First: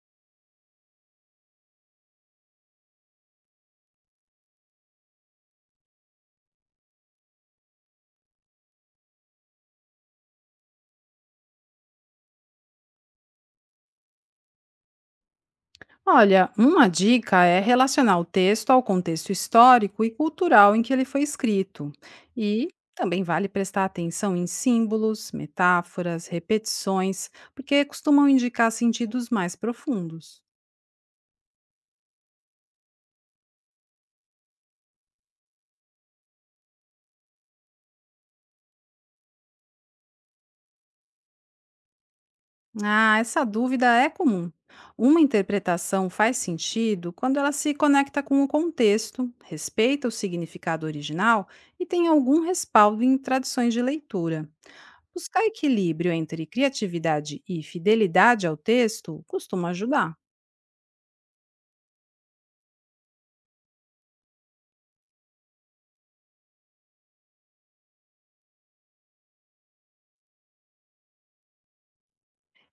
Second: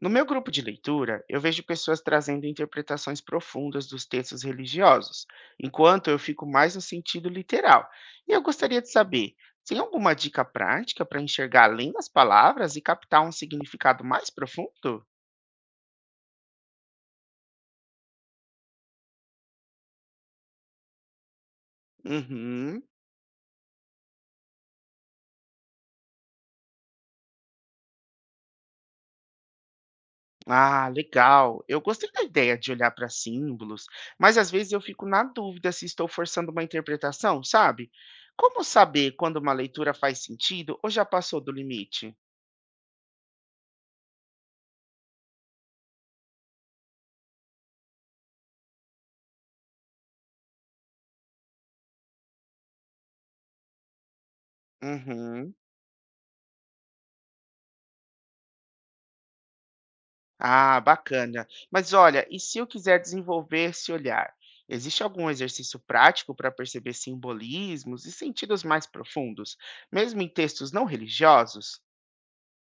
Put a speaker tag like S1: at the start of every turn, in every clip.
S1: No meu grupo de leitura, eu vejo pessoas trazendo interpretações profundas dos textos religiosos, enquanto eu fico mais no sentido literal. E eu gostaria de saber, tem alguma dica prática para enxergar além das palavras e captar um significado mais profundo?
S2: Olha, uma dica é relacionar o texto ao contexto histórico e cultural em que ele foi escrito. E
S1: Uhum.
S2: também vale prestar atenção em símbolos, metáforas, repetições, porque costumam indicar sentidos mais profundos.
S1: Ah, legal. Eu gostei da ideia de olhar para símbolos, mas às vezes eu fico na dúvida se estou forçando uma interpretação, sabe? Como saber quando uma leitura faz sentido ou já passou do limite?
S2: Ah, essa dúvida é comum. Uma interpretação faz sentido quando ela se conecta com o contexto, respeita o significado original e tem algum respaldo em tradições de leitura. Buscar
S1: Uhum.
S2: equilíbrio entre criatividade e fidelidade ao texto costuma ajudar.
S1: Ah, bacana. Mas olha, e se eu quiser desenvolver esse olhar? Existe algum exercício prático para perceber simbolismos e sentidos mais profundos, mesmo em textos não religiosos?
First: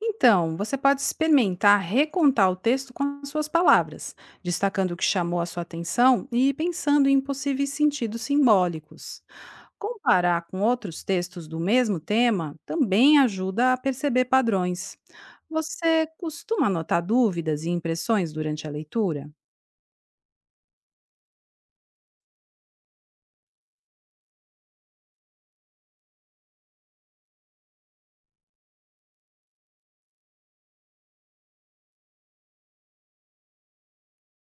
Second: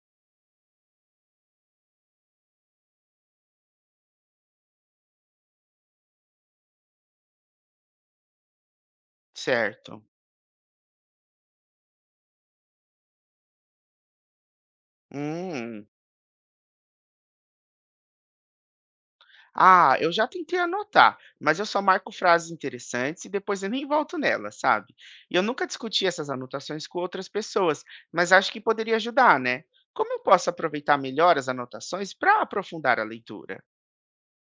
S2: Então, você pode experimentar recontar o texto com as suas palavras, destacando o que chamou a sua atenção e pensando em possíveis sentidos simbólicos.
S1: Certo.
S2: Comparar com outros textos do mesmo tema também ajuda a perceber padrões.
S1: Hum.
S2: Você costuma anotar dúvidas e impressões durante a leitura?
S1: Ah, eu já tentei anotar, mas eu só marco frases interessantes e depois eu nem volto nelas, sabe? E eu nunca discuti essas anotações com outras pessoas, mas acho que poderia ajudar, né? Como eu posso aproveitar melhor as anotações para aprofundar a leitura?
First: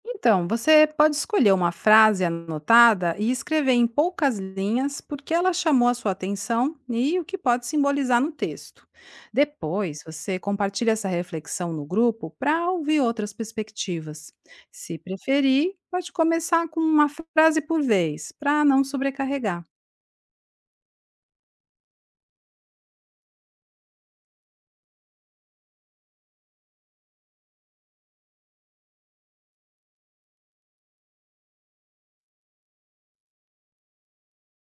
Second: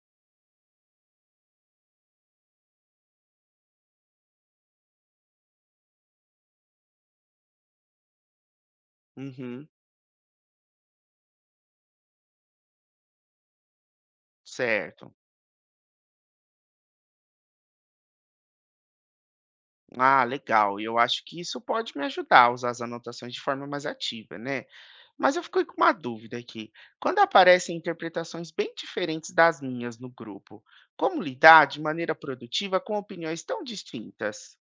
S2: Então, você pode escolher uma frase anotada e escrever em poucas linhas porque ela chamou a sua atenção e o que pode simbolizar no texto.
S1: Uhum,
S2: Depois, você compartilha essa reflexão no grupo para ouvir outras perspectivas. Se
S1: certo.
S2: preferir, pode começar com uma frase por vez, para não sobrecarregar.
S1: Ah, legal. E eu acho que isso pode me ajudar a usar as anotações de forma mais ativa, né? Mas eu fico com uma dúvida aqui. Quando aparecem interpretações bem diferentes das minhas no grupo, como lidar de maneira produtiva com opiniões tão distintas?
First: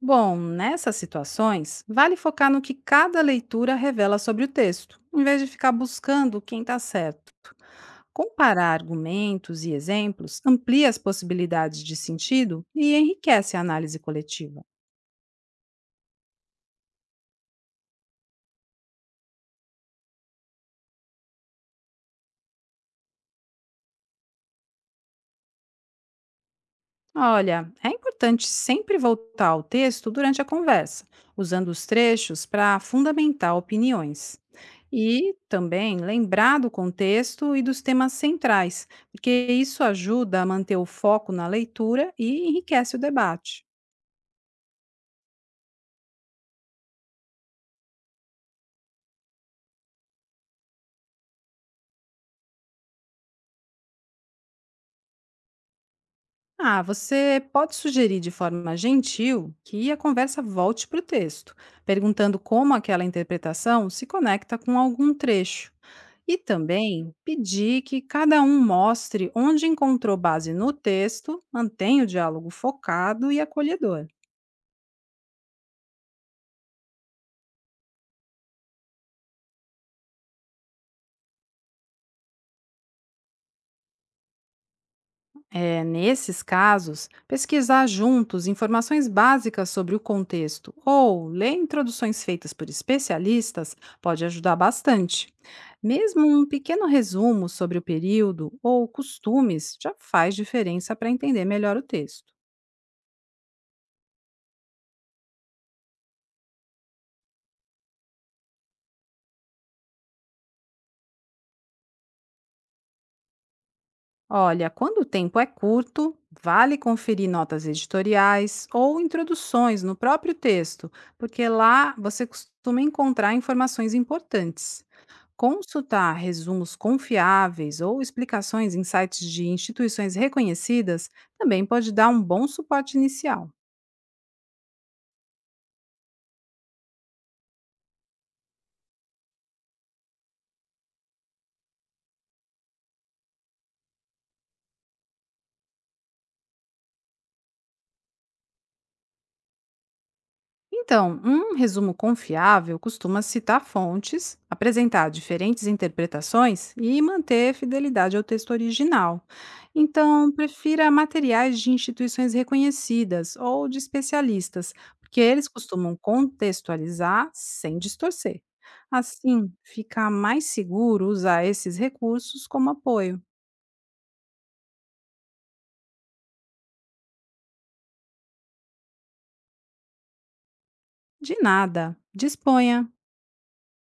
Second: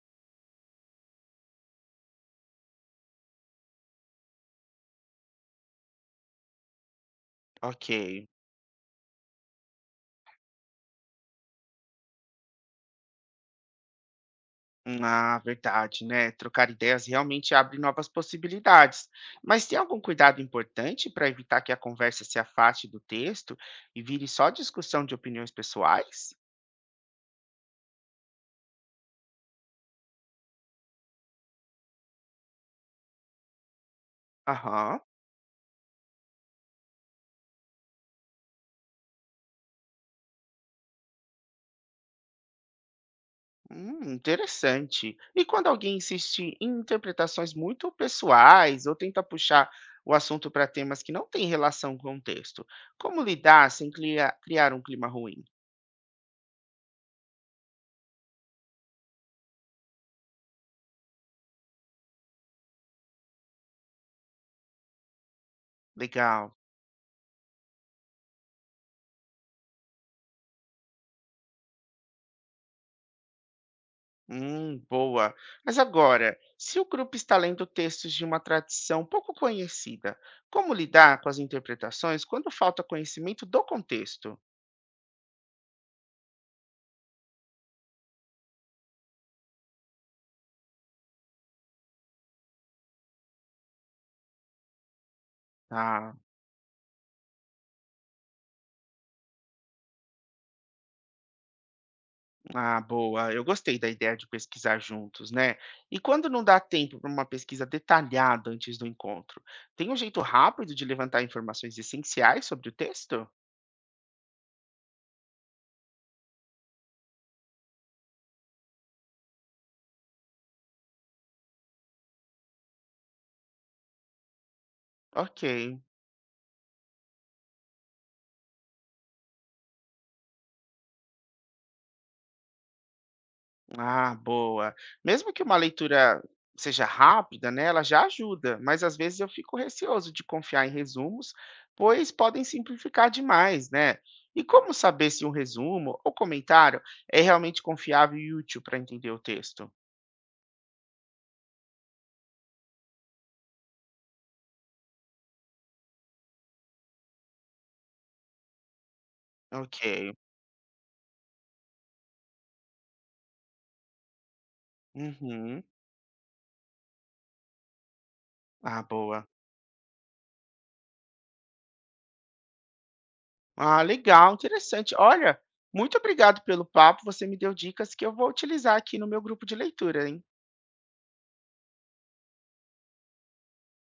S2: Bom, nessas situações, vale focar no que cada leitura revela sobre o texto, em vez de ficar buscando quem está certo.
S1: Ok.
S2: Comparar argumentos e exemplos amplia as possibilidades de sentido e enriquece a análise coletiva.
S1: Ah, verdade, né? Trocar ideias realmente abre novas possibilidades. Mas tem algum cuidado importante para evitar que a conversa se afaste do texto e vire só discussão de opiniões pessoais?
S2: Olha, é importante sempre voltar ao texto durante a conversa, usando os trechos para fundamentar opiniões.
S1: Aham.
S2: E também lembrar do contexto e dos temas centrais, porque isso ajuda a manter o foco na leitura e enriquece o debate.
S1: Interessante. E quando alguém insiste em interpretações muito pessoais ou tenta puxar o assunto para temas que não têm relação com o texto, como lidar sem criar um clima ruim?
S2: Ah, você pode sugerir de forma gentil que a conversa volte para o texto, perguntando como aquela interpretação se conecta com algum trecho. E
S1: Legal.
S2: também pedir que cada um mostre onde encontrou base no texto, mantenha o diálogo focado e acolhedor.
S1: Boa. Mas agora, se o grupo está lendo textos de uma tradição pouco conhecida, como lidar com as interpretações quando falta conhecimento do contexto?
S2: É, nesses casos, pesquisar juntos informações básicas sobre o contexto ou ler introduções feitas por especialistas pode ajudar bastante.
S1: Ah.
S2: Mesmo um pequeno resumo sobre o período ou costumes já faz diferença para entender melhor o texto.
S1: Ah, boa. Eu gostei da ideia de pesquisar juntos, né? E quando não dá tempo para uma pesquisa detalhada antes do encontro, tem um jeito rápido de levantar informações essenciais sobre o texto?
S2: Olha, quando o tempo é curto, vale conferir notas editoriais ou introduções no próprio texto, porque lá você costuma encontrar informações importantes.
S1: Ok.
S2: Consultar resumos confiáveis ou explicações em sites de instituições reconhecidas também pode dar um bom suporte inicial.
S1: Ah, boa. Mesmo que uma leitura seja rápida, né, ela já ajuda, mas às vezes eu fico receoso de confiar em resumos, pois podem simplificar demais, né? E como saber se um resumo ou comentário é realmente confiável e útil para entender o texto?
S2: Então, um resumo confiável costuma citar fontes, apresentar diferentes interpretações e manter fidelidade ao texto original.
S1: Ok.
S2: Então, prefira materiais de instituições reconhecidas ou de especialistas, porque eles
S1: Uhum.
S2: costumam contextualizar sem distorcer.
S1: Ah, boa.
S2: Assim, fica mais seguro usar esses recursos como apoio.
S1: Ah, legal, interessante. Olha, muito obrigado pelo papo. Você me deu dicas que eu vou utilizar aqui no meu grupo de leitura, hein?
S2: De nada, disponha!